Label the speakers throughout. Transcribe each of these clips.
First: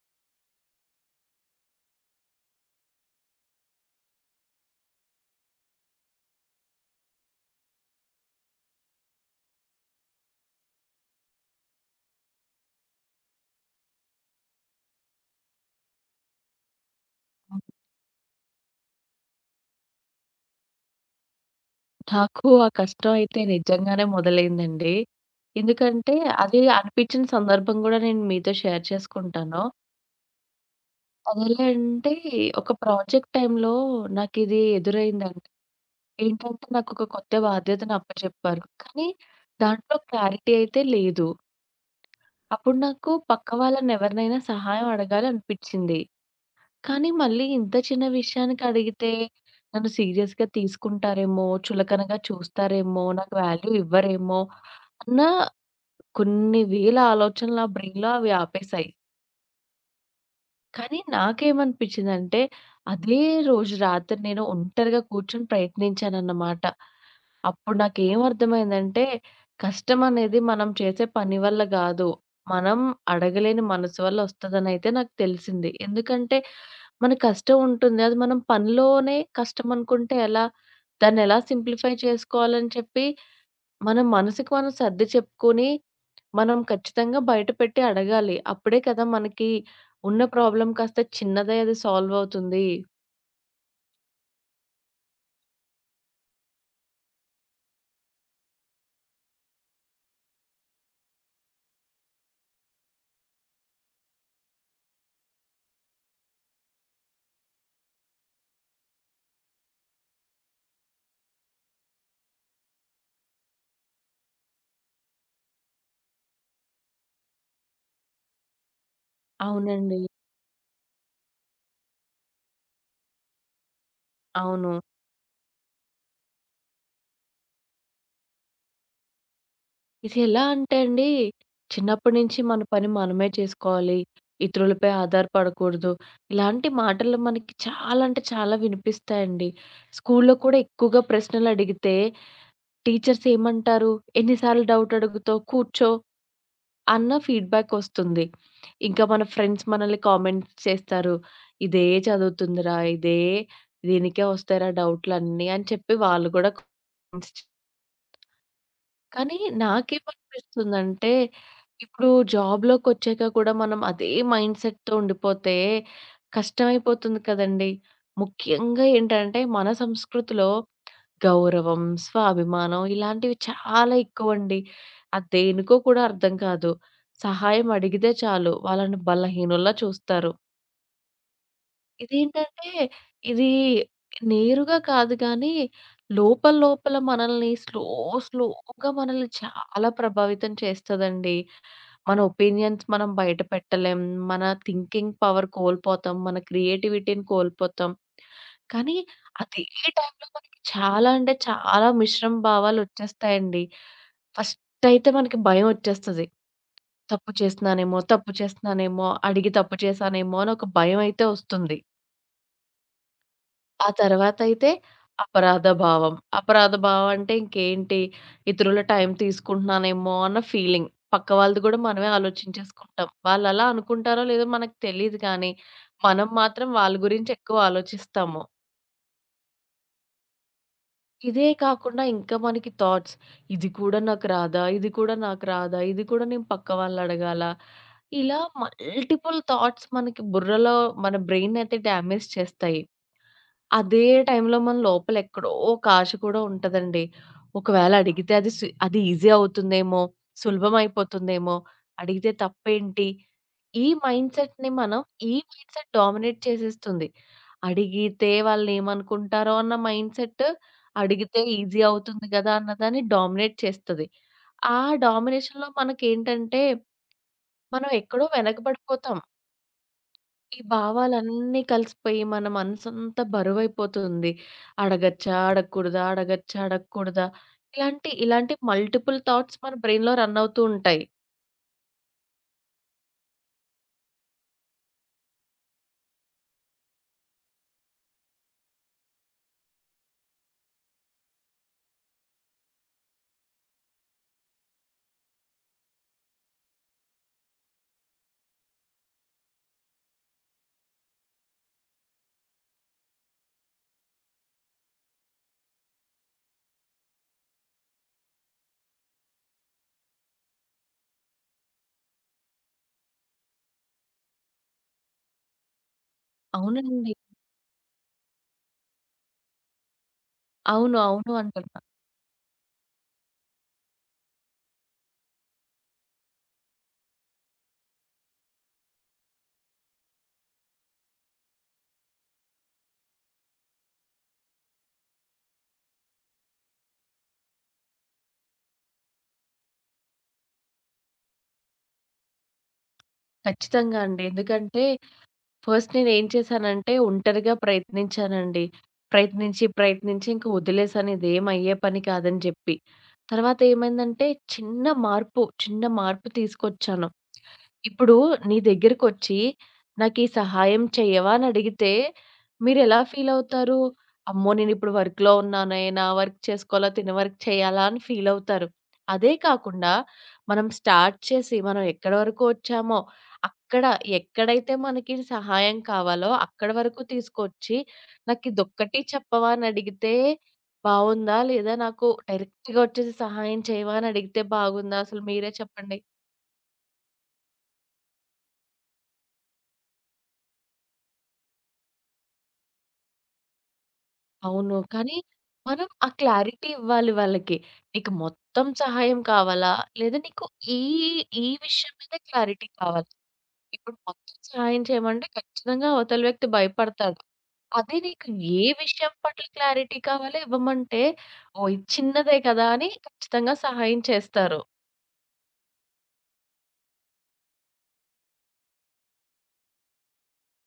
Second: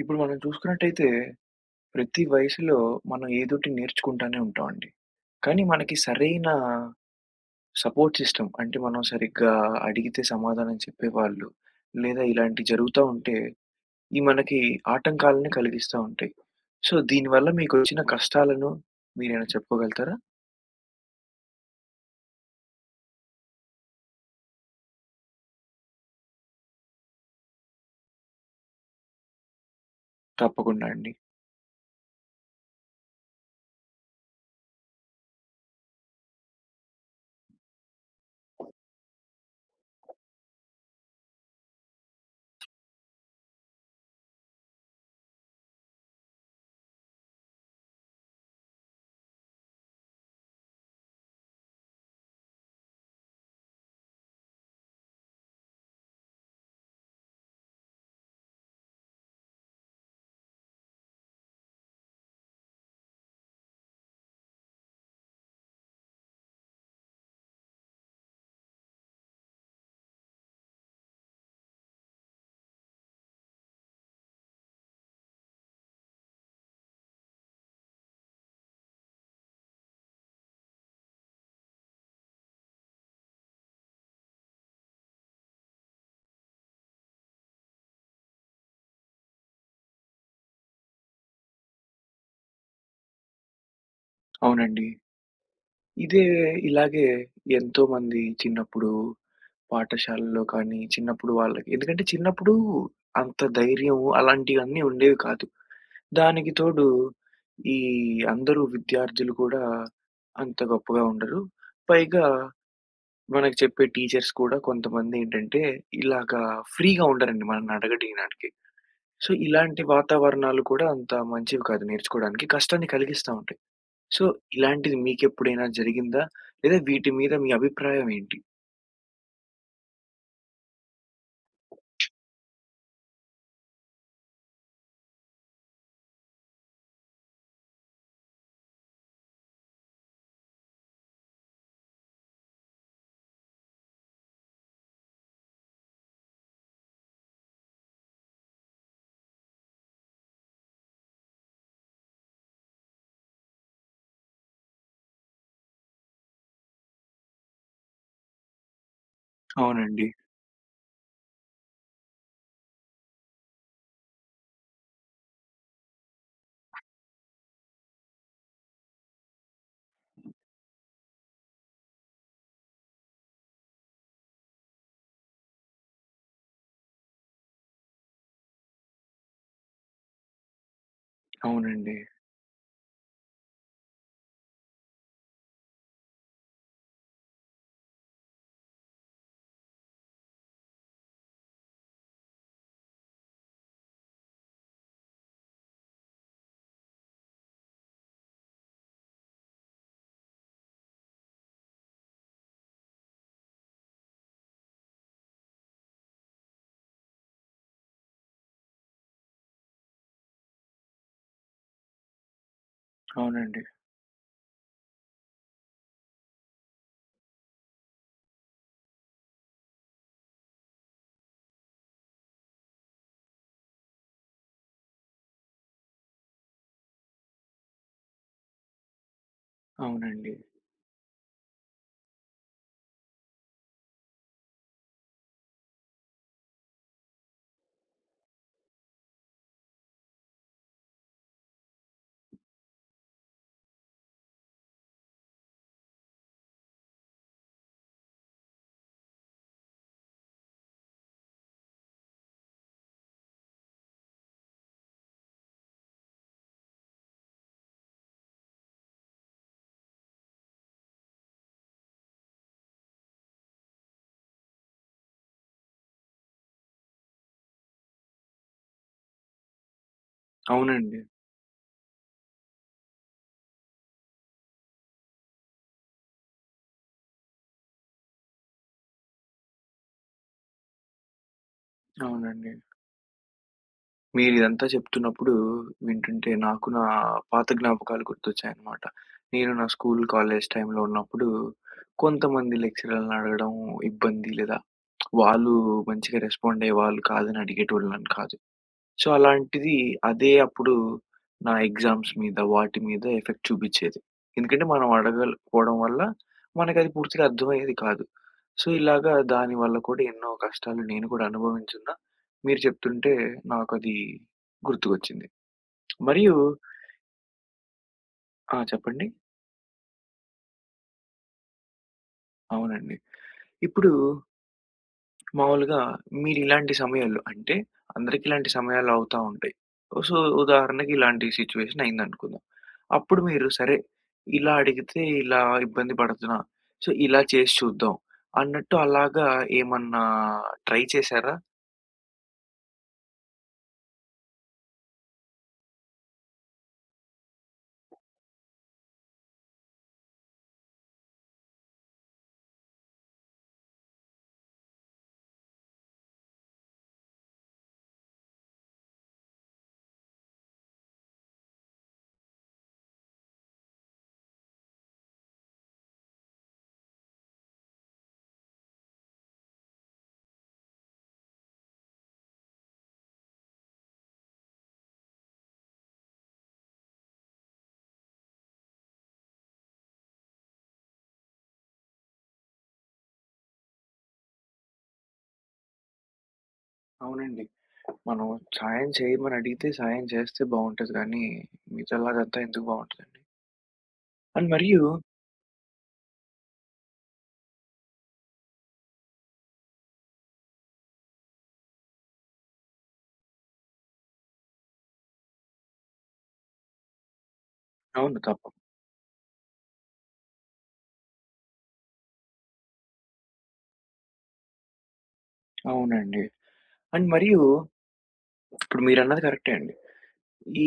Speaker 1: ఇప్పుడు మనం చూసుకున్నట్టయితే, ప్రతి వయసులో మనం ఏదోటి నేర్చుకుంటానే ఉంటామండి. కానీ మనకి సరైన సపోర్ట్ సిస్టమ్ అంటే మనం సరిగ్గా అడిగితే సమాధానం చెప్పేవాళ్ళు, లేదా ఇలాంటివి జరుగుతా ఉంటే, ఇవి మనకి ఆటంకాలను కలిగిస్తా ఉంటాయి. సో, దీనివల్ల మీకొచ్చిన కష్టాలను మీరేమైనా చెప్పుకోగలుగుతారా?
Speaker 2: నాకు ఆ కష్టం అయితే నిజంగానే మొదలైందండి. ఎందుకంటే అది అనిపించిన సందర్భం గూడా నేను మీతో షేర్ చేసుకుంటాను.
Speaker 1: తప్పకుండా అండి.
Speaker 2: అదెలా అంటే ఒక ప్రాజెక్ట్ టైమ్‌లో నాకిది ఎదురైందండి. ఏంటంటే నాకొక కొత్త బాధ్యతను అప్పచెప్పారు. కానీ దాంట్లో క్లారిటీ అయితే లేదు. అప్పుడు నాకు పక్క వాళ్ళని ఎవరినైనా సహాయం అడగాలనిపించింది. కానీ మళ్ళీ ఇంత చిన్న విషయానికడిగితే నన్ను సీరియస్‌గా తీసుకుంటారేమో, చులకనగా చూస్తారేమో, నాకు వాల్యూ ఇవ్వరేమో అన్న కొన్ని వేల ఆలోచనలు నా బ్రెయిన్‌లో అవి ఆపేశాయి. కానీ నాకేమనిపించిందంటే, అదే రోజు రాత్రి నేను ఒంటరిగా కూర్చొని ప్రయత్నించానన్నమాట. అప్పుడు నాకేమర్థమైందంటే, కష్టమనేది మనం చేసే పని వల్ల గాదు. మనం అడగలేని మనసు వల్ల ఒస్తదనైతే నాకు తెలిసింది. ఎందుకంటే, మన కష్టం ఉంటుంది. అది మనం పనిలోనే కష్టమనుకుంటే ఎలా? దాన్నెలా సింప్లిఫై చేసుకోవాలని చెప్పి, మన మనసుకి మనం సర్ది చెప్పుకొని మనం ఖచ్చితంగా బయట పెట్టి అడగాలి. అప్పుడే కదా మనకి ఉన్న ప్రాబ్లమ్ కాస్త చిన్నదై అది సాల్వ్ అవుతుంది.
Speaker 1: అవునండి. ఇదే ఇలాగే ఎంతోమంది చిన్నప్పుడు పాఠశాలలో కానీ, చిన్నప్పుడు వాళ్ళకి ఎందుకంటే చిన్నప్పుడు అంత ధైర్యం అలాంటియన్నీ ఉండేవి కాదు. దానికి తోడు ఈ అందరూ విద్యార్థులు కూడా అంత గొప్పగా ఉండరు. పైగా మనకు చెప్పే టీచర్స్ కూడా కొంతమందేంటంటే ఇలాగా ఫ్రీగా ఉండరండి మనల్ని అడగటియడానికి. సో, ఇలాంటి
Speaker 2: అవునండి.
Speaker 1: వాతావరణాలు కూడా అంత మంచివి కాదు నేర్చుకోవడానికి. కష్టాన్ని కలిగిస్తా ఉంటాయి. సో,
Speaker 2: అవును.
Speaker 1: ఇలాంటిది మీకెప్పుడైనా జరిగిందా? లేదా వీటి మీద మీ అభిప్రాయం ఏంటి?
Speaker 2: ఇది ఎలా అంటే అండి, చిన్నప్పటి నుంచి మన పని మనమే చేసుకోవాలి. ఇతరులపై ఆధారపడకూడదు. ఇలాంటి మాటలు మనకి చాలా అంటే చాలా వినిపిస్తాయండి. స్కూల్‌లో కూడా ఎక్కువగా ప్రశ్నలు అడిగితే టీచర్స్ ఏమంటారు? ఎన్ని సార్లు డౌట్ అడుగుతావు? కూర్చో. అన్న ఫీడ్‌బ్యాకొస్తుంది. ఇంకా మన ఫ్రెండ్స్ మనల్ని కామెంట్స్ చేస్తారు. ఇదే చదువుతుందిరా, ఇదే దీనికే వస్తాయిరా డౌట్‌లన్నీ అని చెప్పి వాళ్ళు గూడా కామెంట్స్ చే కానీ
Speaker 1: అవునండి.
Speaker 2: నాకేమనిపిస్తుందంటే, ఇప్పుడు జాబ్‌లోకొచ్చాక కూడా మనం అదే మైండ్‌సెట్‌తో ఉండిపోతే కష్టమైపోతుంది కదండీ! ముఖ్యంగా ఏంటంటే, మన సంస్కృతిలో గౌరవం, స్వాభిమానం ఇలాంటివి చాలా ఎక్కువండి. అది దేనికో కూడా అర్థం కాదు. సహాయం అడిగితే చాలు వాళ్ళని బలహీనుల్లా చూస్తారు.
Speaker 1: అవునండి.
Speaker 2: ఇదేంటంటే, ఇది నేరుగా కాదు గానీ, లోపల లోపల మనల్ని స్లోగా మనల్ని చాలా ప్రభావితం చేస్తదండి. మన ఒపీనియన్స్ మనం బయట పెట్టలేం. మన థింకింగ్ పవర్ కోల్పోతాం. మన క్రియేటివిటీని కోల్పోతాం. కానీ అదే టైంలో మనకి చాలా అంటే చాలా మిశ్రమ భావాలొచ్చేస్తాయండి. ఫస్ట్ అయితే మనకి భయమొచ్చేస్తది. తప్పు చేస్తున్నానేమో, అడిగి తప్పు చేశానేమో అని ఒక భయమైతే వస్తుంది.
Speaker 1: అవునండి.
Speaker 2: ఆ తర్వాతయితే అపరాధ భావం. అపరాధ భావం అంటే ఇంకేంటి, ఇతరుల టైం తీసుకుంటున్నానేమో అన్న ఫీలింగ్. పక్క వాళ్ళది గూడా మనమే ఆలోచించేసుకుంటాం. వాళ్ళలా అనుకుంటారో లేదో మనకు తెలీదు కానీ, మనం మాత్రం వాళ్ళ గురించి ఎక్కువ ఆలోచిస్తాము.
Speaker 1: అవునండి.
Speaker 2: ఇదే కాకుండా ఇంకా మనకి థాట్స్, ఇది కూడా నాకు రాదా? ఇది కూడా నాకు రాదా? ఇది కూడా నేను పక్క వాళ్ళడగాల? ఇలా మల్టిపుల్ థాట్స్ మనకి బుర్రలో మన బ్రెయిన్ అయితే డ్యామేజ్ చేస్తాయి. అదే టైంలో మన లోపల ఎక్కడో ఒక ఆశ కూడా ఉంటదండి. ఒకవేళ అడిగితే అది ఈజీ అవుతుందేమో, సులభం అయిపోతుందేమో, అడిగితే తప్పేంటి? ఈ మైండ్‌సెట్‌ని మనం ఈ మైండ్‌సెట్ డామినేట్ చేసేస్తుంది. అడిగితే వాళ్ళేమనుకుంటారో అన్న మైండ్‌సెట్, అడిగితే ఈజీ అవుతుంది గదా! అన్నదాన్ని డామినేట్ చేస్తది. ఆ డామినేషన్‌లో మనకేంటంటే, మనం ఎక్కడో వెనకబడిపోతాం. ఈ
Speaker 1: అవునండి.
Speaker 2: భావాలన్నీ కలిసిపోయి మన మనసంతా బరువైపోతుంది. అడగచ్చా? అడగకూడదా? అడగచ్చా? అడగకూడదా? ఇలాంటి ఇలాంటి మల్టిపుల్ థాట్స్ మన బ్రెయిన్‌లో రన్ అవుతూ ఉంటాయి.
Speaker 1: అవునండి. మీరిదంతా చెప్తున్నప్పుడు వింటుంటే నాకు నా పాత జ్ఞాపకాలు గుర్తొచ్చాయన్నమాట. నేను నా స్కూల్, కాలేజ్ టైమ్‌లో ఉన్నప్పుడు కొంతమంది లెక్చరర్‌లని అడగడం ఇబ్బంది లేదా వాళ్ళు మంచిగా రెస్పాండ్ అయ్యేవాళ్ళు కాదని అడిగేటోళ్ళని కాదు. సో, అలాంటిది అదే అప్పుడు నా ఎగ్జామ్స్ మీద, వాటి మీద ఎఫెక్ట్ చూపిచ్చేది. ఎందుకంటే మనం అడగకపోవడం వల్ల మనకది పూర్తిగా అర్థమయ్యేది కాదు. సో, ఇలాగా దాని వల్ల కూడా ఎన్నో కష్టాలు నేను కూడా అనుభవించున్నా. మీరు చెప్తుంటే నాకది గుర్తుకొచ్చింది. మరియు
Speaker 2: అవునండి.
Speaker 1: ఆ! చెప్పండి?
Speaker 2: అవును. అవును అంటున్నా.
Speaker 1: అవునండి. ఇప్పుడు మామూలుగా మీరిలాంటి సమయాల్లో అంటే అందరికి ఇలాంటి సమయాలు అవుతా ఉంటాయి. సో, ఉదాహరణకి ఇలాంటి సిట్యుయేషన్ అయిందనుకుందాం. అప్పుడు మీరు సరే ఇలా అడిగితే ఇలా ఇబ్బంది పడుతున్నా, సో, ఇలా చేసి చూద్దాం అన్నట్టు అలాగా ఏమన్నా ట్రై చేశారా?
Speaker 2: ఖచ్చితంగా అండి. ఎందుకంటే ఫస్ట్ నేనేం చేశానంటే ఒంటరిగా ప్రయత్నించానండి. ప్రయత్నించి, ప్రయత్నించి ఇంక వదిలేసాను ఇదేం అయ్యే పని కాదని జెప్పి. తర్వాత ఏమైందంటే చిన్న మార్పు, చిన్న మార్పు తీసుకొచ్చాను. ఇప్పుడు నీ దగ్గరకొచ్చి, "నాకీ సహాయం చెయ్యవా?" అని అడిగితే మీరెలా ఫీలవుతారు? అమ్మో! నేనిప్పుడు వర్క్‌లో ఉన్నానే, నా వర్క్ చేసుకోవాలా, తిన వర్క్ చేయాలా అని ఫీలవుతారు. అదే కాకుండా మనం స్టార్ట్ చేసి, మనం ఎక్కడి వరకు వచ్చామో, అక్కడ ఎక్కడైతే మనకి సహాయం కావాలో అక్కడి వరకు తీసుకొచ్చి, "నాకిదొక్కటి చెప్పవా?" అని అడిగితే బావుందా? లేదా నాకు డైరెక్ట్‌గా వచ్చేసి సహాయం చేయవా? అని అడిగితే బాగుందా? అసలు మీరే చెప్పండి.
Speaker 1: అవునండి. మనం సాయం చేయమని అడిగితే సాయం చేస్తే బావుంటది గానీ, మిగతాలాగంతా ఎందుకు బావుంటదండి. అండ్
Speaker 2: అవును.
Speaker 1: మరియు
Speaker 2: కానీ మనం ఆ క్లారిటీ ఇవ్వాలి వాళ్ళకి. నీకు మొత్తం సహాయం కావాలా? లేదా నీకు ఈ, ఈ విషయం మీద క్లారిటీ కావాలి. ఇప్పుడు మొత్తం సహాయం చేయమంటే ఖచ్చితంగా అవతల వ్యక్తి భయపడతాడు. అదే
Speaker 1: అవును.
Speaker 2: నీకు
Speaker 1: తప్ప
Speaker 2: ఏ విషయం పట్ల క్లారిటీ కావాలో ఇవ్వమంటే, ఓహ్! ఇది చిన్నదే కదా! అని ఖచ్చితంగా సహాయం చేస్తారు.
Speaker 1: అవునండి. అండ్ మరియు ఇప్పుడు మీరన్నది కరెక్టే అండి.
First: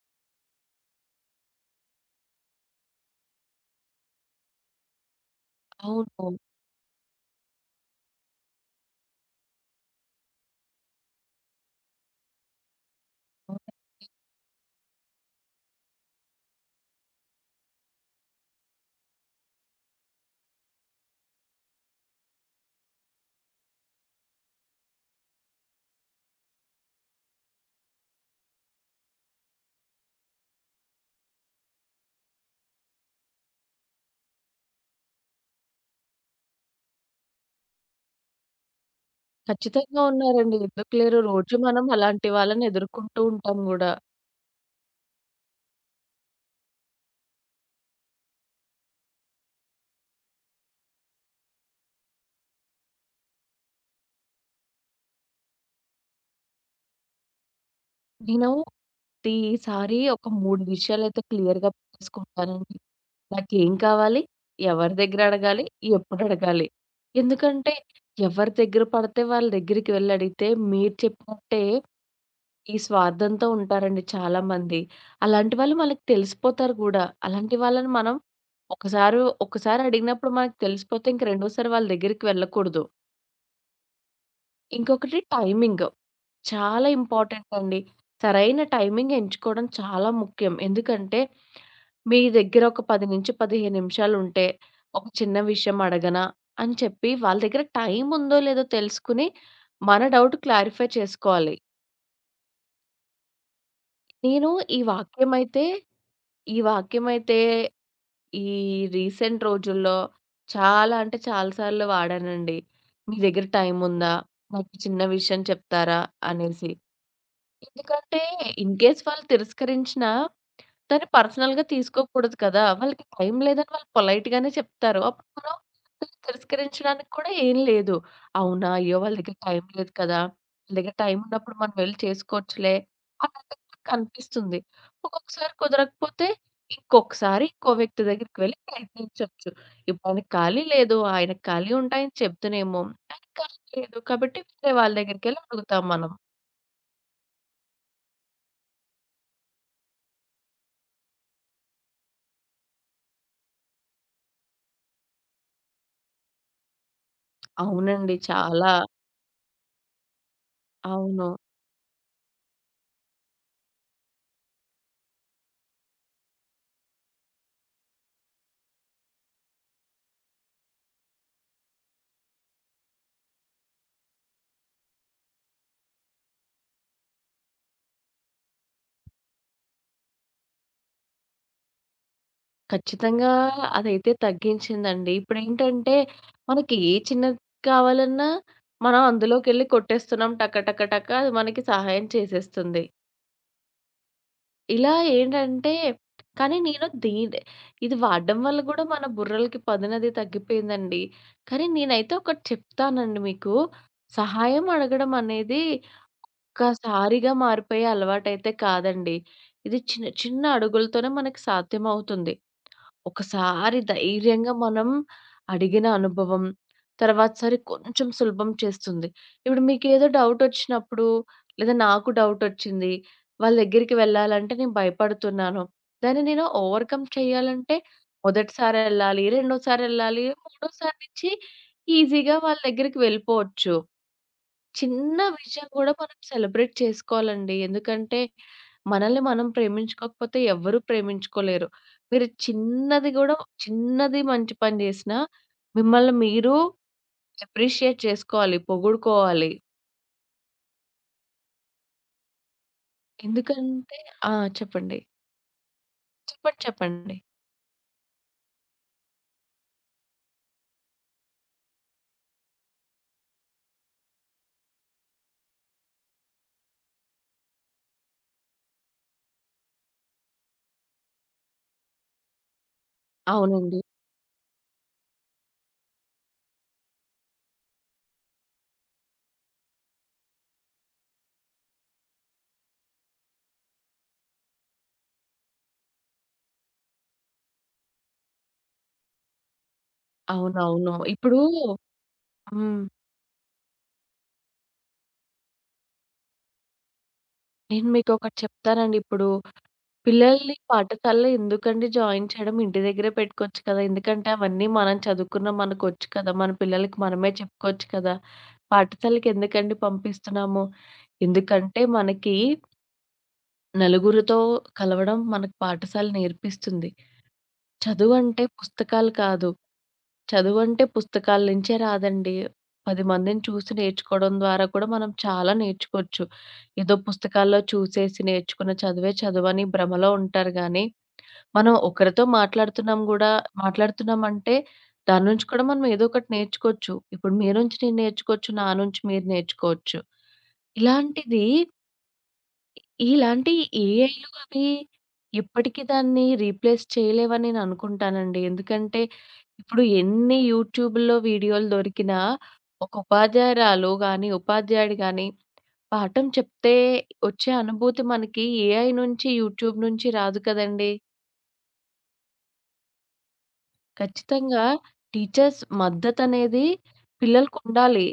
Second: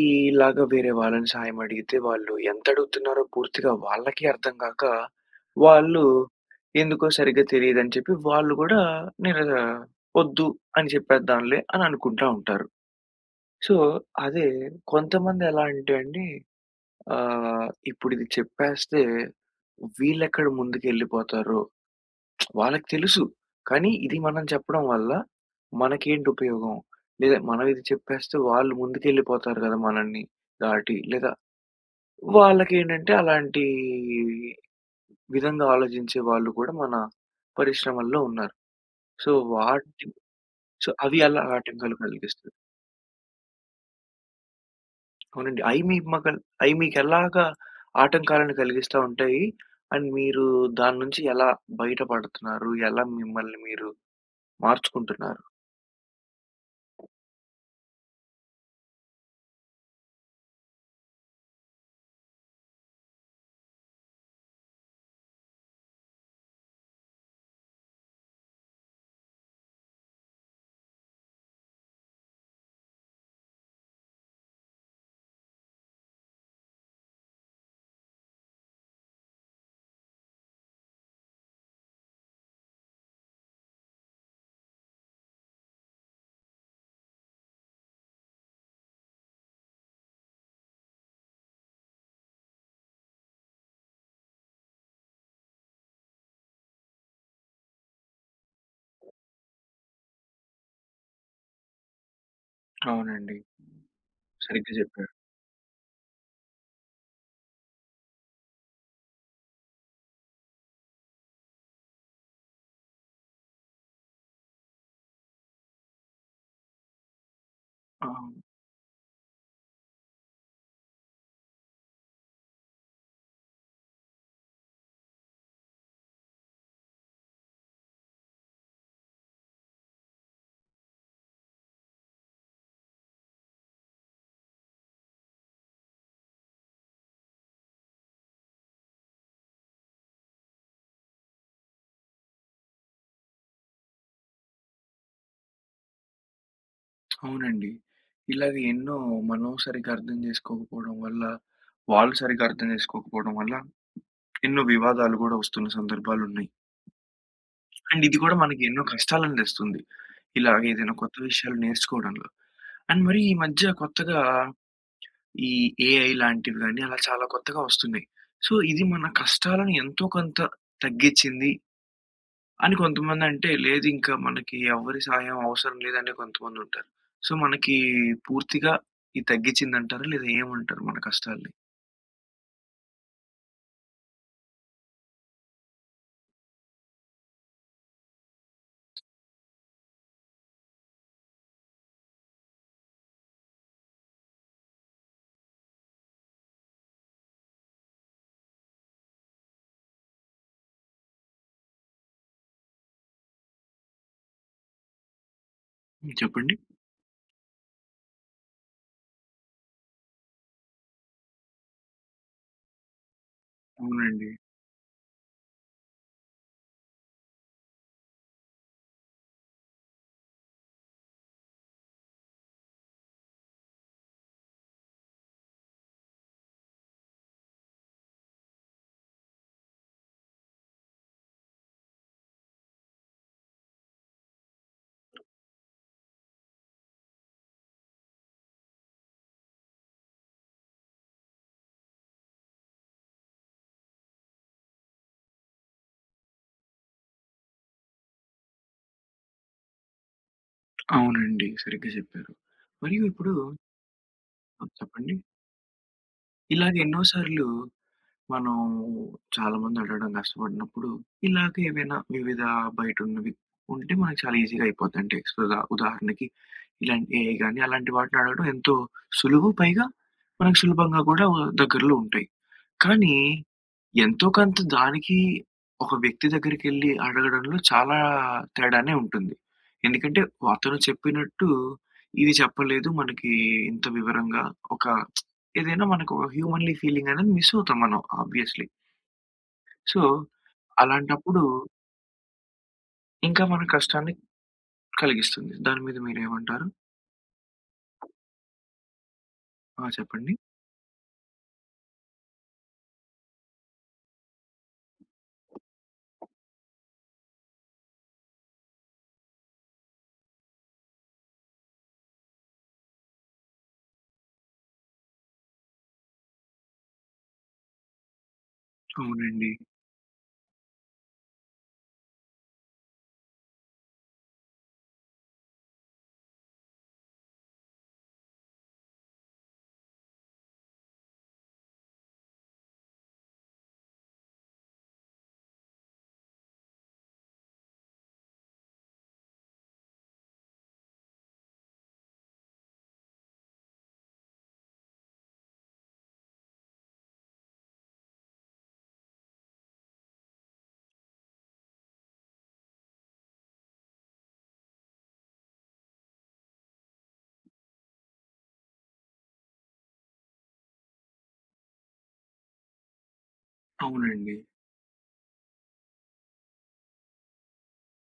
Speaker 1: ఈ ఇలాగ వేరే వాళ్ళని సాయం అడిగితే వాళ్ళు ఎంత అడుగుతున్నారో పూర్తిగా వాళ్ళకి అర్థం కాక, వాళ్ళు
Speaker 2: అవును.
Speaker 1: ఎందుకో సరిగ్గా తెలీదని చెప్పి వాళ్ళు గూడా నిర వద్దు అని చెప్పేద్దాంలే అని అనుకుంటా ఉంటారు.
Speaker 2: అవును.
Speaker 1: సో, అదే కొంతమంది ఎలా అంటే అండి ఆహ్, ఇప్పుడు ఇది చెప్పేస్తే వీళ్ళెక్కడ ముందుకెళ్ళిపోతారో వాళ్ళకి తెలుసు. కానీ ఇది మనం చెప్పడం వల్ల మనకేంటి ఉపయోగం? లేదా మనం ఇది చెప్పేస్తే వాళ్ళు ముందుకెళ్ళిపోతారు కదా! మనల్ని దాటి. లేదా వాళ్ళకేంటంటే అలాంటి విధంగా ఆలోచించే వాళ్ళు కూడా మన పరిశ్రమల్లో ఉన్నారు. సో,
Speaker 2: ఖచ్చితంగా
Speaker 1: వాటి
Speaker 2: ఉన్నారండి.
Speaker 1: సో,
Speaker 2: ఎందుకు లేరు?
Speaker 1: అవి అలా
Speaker 2: రోజు మనం
Speaker 1: ఆటంకాలు
Speaker 2: అలాంటి
Speaker 1: కలిగిస్తాయి.
Speaker 2: వాళ్ళని ఎదుర్కొంటూ ఉంటాం గూడా.
Speaker 1: అవునండి. అయి మీ మకల్ అయి మీకెలాగా ఆటంకాలను కలిగిస్తా ఉంటాయి? అండ్ మీరు దాని నుంచి ఎలా బయటపడుతున్నారు? ఎలా మిమ్మల్ని మీరు మార్చుకుంటున్నారు?
Speaker 2: నేను ప్రతిసారి ఒక 3 విషయాలైతే క్లియర్‌గా పెట్టేసుకుంటానండి. నాకేం కావాలి? ఎవరి దగ్గర అడగాలి? ఎప్పుడు అడగాలి? ఎందుకంటే ఎవరి దగ్గర పడితే వాళ్ళ దగ్గరికి వెళ్లి అడిగితే మీరు చెప్పినట్టే ఈ స్వార్థంతో ఉంటారండి చాలామంది. అలాంటి వాళ్ళు మనకు తెలిసిపోతారు కూడా. అలాంటి వాళ్ళని మనం ఒకసారి ఒకసారి అడిగినప్పుడు మనకు తెలిసిపోతే ఇంక రెండోసారి వాళ్ళ దగ్గరికి వెళ్ళకూడదు. ఇంకొకటి టైమింగ్. చాలా ఇంపార్టెంట్ అండి. సరైన టైమింగ్ ఎంచుకోవడం చాలా ముఖ్యం. ఎందుకంటే, మీ దగ్గర ఒక 10-15 నిమిషాలుంటే, ఒక చిన్న విషయం అడగనా? అని చెప్పి వాళ్ళ దగ్గర టైమ్ ఉందో లేదో తెలుసుకుని, మన డౌట్ క్లారిఫై చేసుకోవాలి.
Speaker 1: అవునండి.
Speaker 2: నేను
Speaker 1: సరిగ్గా
Speaker 2: ఈ
Speaker 1: చెప్పారు.
Speaker 2: వాక్యమైతే ఈ వాక్యమైతే ఈ రీసెంట్ రోజుల్లో చాలా అంటే చాలా సార్లు వాడానండి. మీ దగ్గర టైముందా? నాకు చిన్న విషయం చెప్తారా? అనేసి.
Speaker 1: ఆ!
Speaker 2: ఎందుకంటే, ఇన్‌కేస్ వాళ్ళు తిరస్కరించినా, దాన్ని పర్సనల్‌గా తీసుకోకూడదు కదా! వాళ్ళకి టైం లేదని వాళ్ళు పొలైట్‌గానే చెప్తారు. అప్పుడు మనం తిరస్కరించడానికి కూడా ఏం లేదు. అవునా! అయ్యో! వాళ్ళ దగ్గర టైం లేదు కదా! వాళ్ళ దగ్గర టైం ఉన్నప్పుడు మనం వెళ్లి చేసుకోవచ్చులే అన్నట్టు కనిపిస్తుంది. ఒక్కొక్కసారి కుదరకపోతే, ఇంకొకసారి ఇంకో వ్యక్తి దగ్గరికి వెళ్లి ప్రయత్నించొచ్చు. ఇప్పుడు ఆయనకి ఖాళీ లేదు. ఆయనకి ఖాళీ ఉంటే ఆయన చెప్తునేమో, ఆయనకి ఖాళీ లేదు. కాబట్టి వేరే వాళ్ళ దగ్గరికెళ్లి అడుగుతాం మనం.
Speaker 1: అవునండి. ఇలాగ ఎన్నో మనం సరిగ్గా అర్థం చేసుకోకపోవడం వల్ల, వాళ్ళు సరిగ్గా అర్థం చేసుకోకపోవడం వల్ల ఎన్నో వివాదాలు గూడా వస్తున్న సందర్భాలున్నాయి. అండ్
Speaker 2: అవునండి.
Speaker 1: ఇది గూడా మనకి
Speaker 2: చాలా
Speaker 1: ఎన్నో కష్టాలను తెస్తుంది. ఇలాగ ఏదైనా కొత్త
Speaker 2: అవును.
Speaker 1: విషయాలు నేర్చుకోవడంలో. అండ్ మరి ఈ మధ్య కొత్తగా ఈ ఏఐ లాంటివి గాని, అలా చాలా కొత్తగా వస్తున్నాయి. సో, ఇది మన కష్టాలను ఎంతో కొంత తగ్గించింది అని కొంతమందంటే, లేదింకా మనకి ఎవ్వరి సహాయం అవసరం లేదనే కొంతమందుంటారు. సో, మనకి పూర్తిగా ఇది తగ్గించిందంటారా? లేదా ఏమంటారు మన కష్టాల్ని?
Speaker 2: ఖచ్చితంగా అదైతే తగ్గించిందండి. ఇప్పుడేంటంటే, మనకి ఏ చిన్నది కావాలన్నా, మనం అందులోకెళ్ళి కొట్టేస్తున్నాం టక టక టక అది మనకి సహాయం చేసేస్తుంది. ఇలా ఏంటంటే కానీ నేను ఇది వాడడం వల్ల గూడా మన బుర్రలకి పదునది తగ్గిపోయిందండి. కానీ నేనైతే ఒకటి చెప్తానండి మీకు. సహాయం అడగడం అనేది
Speaker 1: హ్మ్. చెప్పండి.
Speaker 2: ఒక్కసారిగా మారిపోయే అలవాటైతే కాదండి. ఇది చిన్న చిన్న అడుగులతోనే మనకి సాధ్యమవుతుంది. ఒకసారి
Speaker 1: అవునండి.
Speaker 2: ధైర్యంగా మనం అడిగిన అనుభవం, తర్వాతసారి కొంచెం సులభం చేస్తుంది. ఇప్పుడు మీకేదో డౌటొచ్చినప్పుడు, లేదా నాకు డౌటొచ్చింది, వాళ్ళ దగ్గరికి వెళ్ళాలంటే నేను భయపడుతున్నాను. దాన్ని నేను ఓవర్‌కమ్ చేయాలంటే మొదటిసారెళ్ళాలి, రెండోసారెళ్ళాలి, మూడోసారి నుంచి ఈజీగా వాళ్ళ దగ్గరికి వెళ్ళిపోవచ్చు. చిన్న విషయం గూడా మనం సెలబ్రేట్ చేసుకోవాలండి. ఎందుకంటే, మనల్ని మనం ప్రేమించుకోకపోతే ఎవ్వరూ ప్రేమించుకోలేరు. మీరు చిన్నది మంచి పని జేసినా, మిమ్మల్ని మీరు అప్రిషియేట్ చేసుకోవాలి. పొగుడుకోవాలి.
Speaker 1: అవునండి. సరిగ్గా చెప్పారు. మరియు ఇప్పుడు
Speaker 2: ఎందుకంటే ఆ!
Speaker 1: ఆ!
Speaker 2: చెప్పండి.
Speaker 1: చెప్పండి.
Speaker 2: చెప్పండి.
Speaker 1: ఇలాగ ఎన్నో
Speaker 2: చెప్పండి.
Speaker 1: సార్లు మనం చాలామంది అడగడం కష్టపడినప్పుడు, ఇలాగ ఏవైనా వివిధ బయటున్నవి ఉంటే మనకు చాలా ఈజీగా అయిపోద్ది. అంటే ఎక్స్‌పదా ఉదాహరణకి ఇలాంటి ఏఐ గాని అలాంటి వాటిని అడగడం ఎంతో సులువు. పైగా మనకు సులభంగా కూడా దగ్గరలో ఉంటాయి. కానీ,
Speaker 2: అవునండి.
Speaker 1: ఎంతో కొంత దానికి ఒక వ్యక్తి దగ్గరికెళ్లి అడగడంలో చాలా తేడానే ఉంటుంది. ఎందుకంటే అతను చెప్పినట్టు ఇది చెప్పలేదు మనకి ఇంత వివరంగా. ఒక ఏదైనా మనకు ఒక హ్యూమన్‌లీ ఫీలింగ్ అనేది మిస్ అవుతాం మనం ఆబ్వియస్‌లీ. సో,
Speaker 2: అవునవును. ఇప్పుడు
Speaker 1: అలాంటప్పుడు
Speaker 2: హ్మ్.
Speaker 1: ఇంకా మన కష్టాన్ని కలిగిస్తుంది. దాని మీద మీరేమంటారు?
Speaker 2: నేను మీకొకటి చెప్తానండి ఇప్పుడు
Speaker 1: ఆ! చెప్పండి.
Speaker 2: పిల్లల్ని పాఠశాలలో ఎందుకండి జాయిన్ చేయడం? ఇంటి దగ్గరే పెట్టుకోవచ్చు కదా! ఎందుకంటే అవన్నీ మనం చదువుకున్నాం మనకొచ్చు కదా! మన పిల్లలకి మనమే చెప్పుకోవచ్చు కదా! పాఠశాలకి ఎందుకండి పంపిస్తున్నాము? ఎందుకంటే మనకి నలుగురితో కలవడం మనకు పాఠశాల నేర్పిస్తుంది. చదువంటే పుస్తకాలు కాదు.
Speaker 1: అవునండి.
Speaker 2: చదువంటే పుస్తకాల నుంచే రాదండి. 10 మందిని చూసి నేర్చుకోవడం ద్వారా కూడా మనం చాలా నేర్చుకోవచ్చు. ఏదో పుస్తకాల్లో చూసేసి నేర్చుకున్న చదువే చదువని భ్రమలో ఉంటారు గానీ, మనం ఒకరితో మాట్లాడుతున్నాం గూడా మాట్లాడుతున్నామంటే దాని నుంచి కూడా మనం ఏదో ఒకటి నేర్చుకోవచ్చు. ఇప్పుడు మీ నుంచి నేను నేర్చుకోవచ్చు. నా నుంచి మీరు నేర్చుకోవచ్చు. ఇలాంటిది ఇలాంటి ఏఐలు అవి ఇప్పటికి దాన్ని రీప్లేస్ చేయలేవని నేను అనుకుంటానండి. ఎందుకంటే ఇప్పుడు ఎన్ని యూట్యూబ్‌లో వీడియోలు దొరికినా ఒక ఉపాధ్యాయురాలు గాని, ఉపాధ్యాయుడు గాని పాఠం చెప్తే వచ్చే అనుభూతి మనకి ఏఐ నుంచి, యూట్యూబ్ నుంచి రాదు కదండీ!
Speaker 1: అవునండి.
Speaker 2: ఖచ్చితంగా టీచర్స్ మద్దతనేది పిల్లలకుండాలి.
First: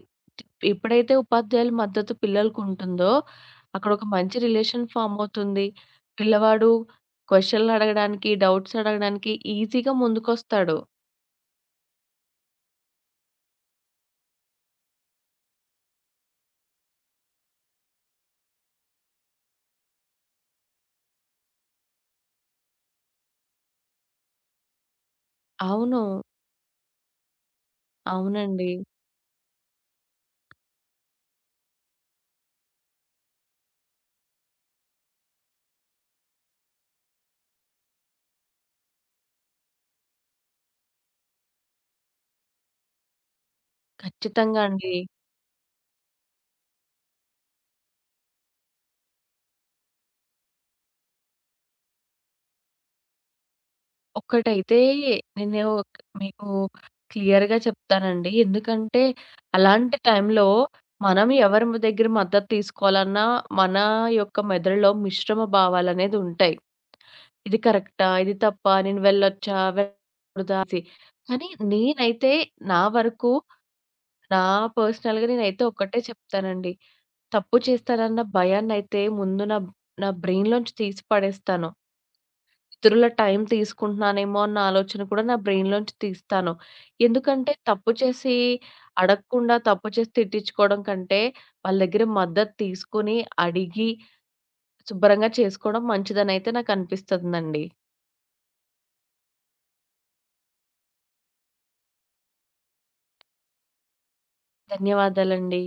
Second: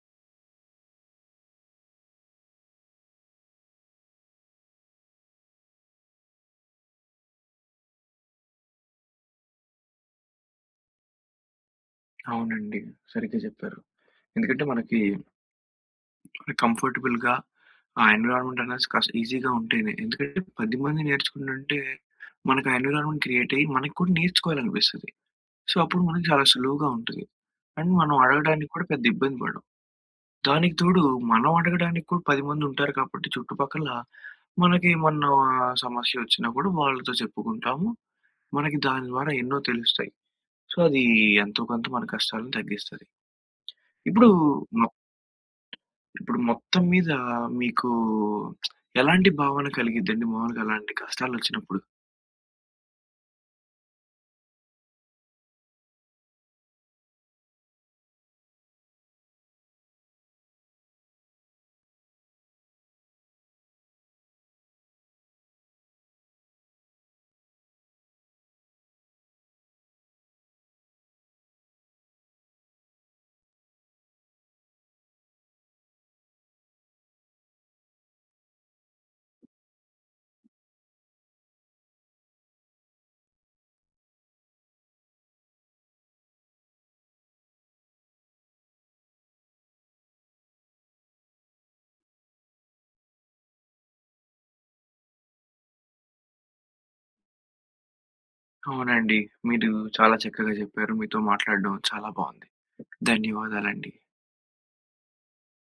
Speaker 2: ఎప్పుడైతే ఉపాధ్యాయుల మద్దతు పిల్లలకుంటుందో, అక్కడొక మంచి రిలేషన్ ఫార్మ్ అవుతుంది. పిల్లవాడు క్వెషన్‌లడగడానికి, డౌట్స్ అడగడానికి ఈజీగా ముందుకొస్తాడు.
Speaker 1: అవునండి. సరిగ్గా చెప్పారు. ఎందుకంటే మనకి కంఫర్టబుల్‌గా ఆ ఎన్విరాన్మెంట్ అనేది కాస్త ఈజీగా ఉంటేనే. ఎందుకంటే 10 మంది నేర్చుకుంటుంటే మనకు ఆ ఎన్విరాన్మెంట్ క్రియేట్ అయ్యి మనకు కూడా నేర్చుకోవాలనిపిస్తది. సో,
Speaker 2: అవును.
Speaker 1: అప్పుడు మనకు చాలా సులువుగా ఉంటది. అండ్ మనం
Speaker 2: అవునండి.
Speaker 1: అడగడానికి కూడా పెద్ద ఇబ్బంది పడం. దానికి తోడు మనం అడగడానికి కూడా 10 మంది ఉంటారు కాబట్టి చుట్టుపక్కల మనకి ఏమన్నా సమస్య వచ్చినా కూడా వాళ్ళతో చెప్పుకుంటాము. మనకి దాని ద్వారా ఎన్నో తెలుస్తాయి. సో, అది ఎంతో కొంత మన కష్టాలను తగ్గిస్తది. ఇప్పుడు
Speaker 2: ఖచ్చితంగా అండి.
Speaker 1: ఇప్పుడు మొత్తం మీద మీకు ఎలాంటి భావన కలిగిద్దండి మామూలుగా అలాంటి కష్టాలొచ్చినప్పుడు?
Speaker 2: ఒక్కటైతే మీకు క్లియర్‌గా చెప్తానండి. ఎందుకంటే, అలాంటి టైంలో మనం ఎవరి మ దగ్గర మద్దతు తీసుకోవాలన్నా, మన యొక్క మెదడులో మిశ్రమ భావాలనేది ఉంటాయి. ఇది కరెక్టా? ఇది తప్పా? నేను వెళ్ళొచ్చా? వెళ్ళకూడదా? అనేసి. కానీ నేనైతే నా వరకు నా పర్సనల్‌గా నేనైతే ఒక్కటే చెప్తానండి. తప్పు చేస్తానన్న భయాన్నైతే ముందు నా నా బ్రెయిన్‌లోంచి తీసి పడేస్తాను. ఇతరుల టైం తీసుకుంటున్నానేమో అన్న ఆలోచన కూడా నా బ్రెయిన్‌లోంచి తీస్తాను. ఎందుకంటే తప్పు చేసి అడగకుండా, తప్పు చేసి తిట్టించుకోవడం కంటే, వాళ్ళ దగ్గర మద్దతు తీసుకొని, అడిగి, శుభ్రంగా చేసుకోవడం మంచిదనైతే నాకనిపిస్తుందండి.
Speaker 1: అవునండి. మీరు చాలా చక్కగా చెప్పారు. మీతో మాట్లాడడం చాలా బావుంది. ధన్యవాదాలండి.
Speaker 2: ధన్యవాదాలండి.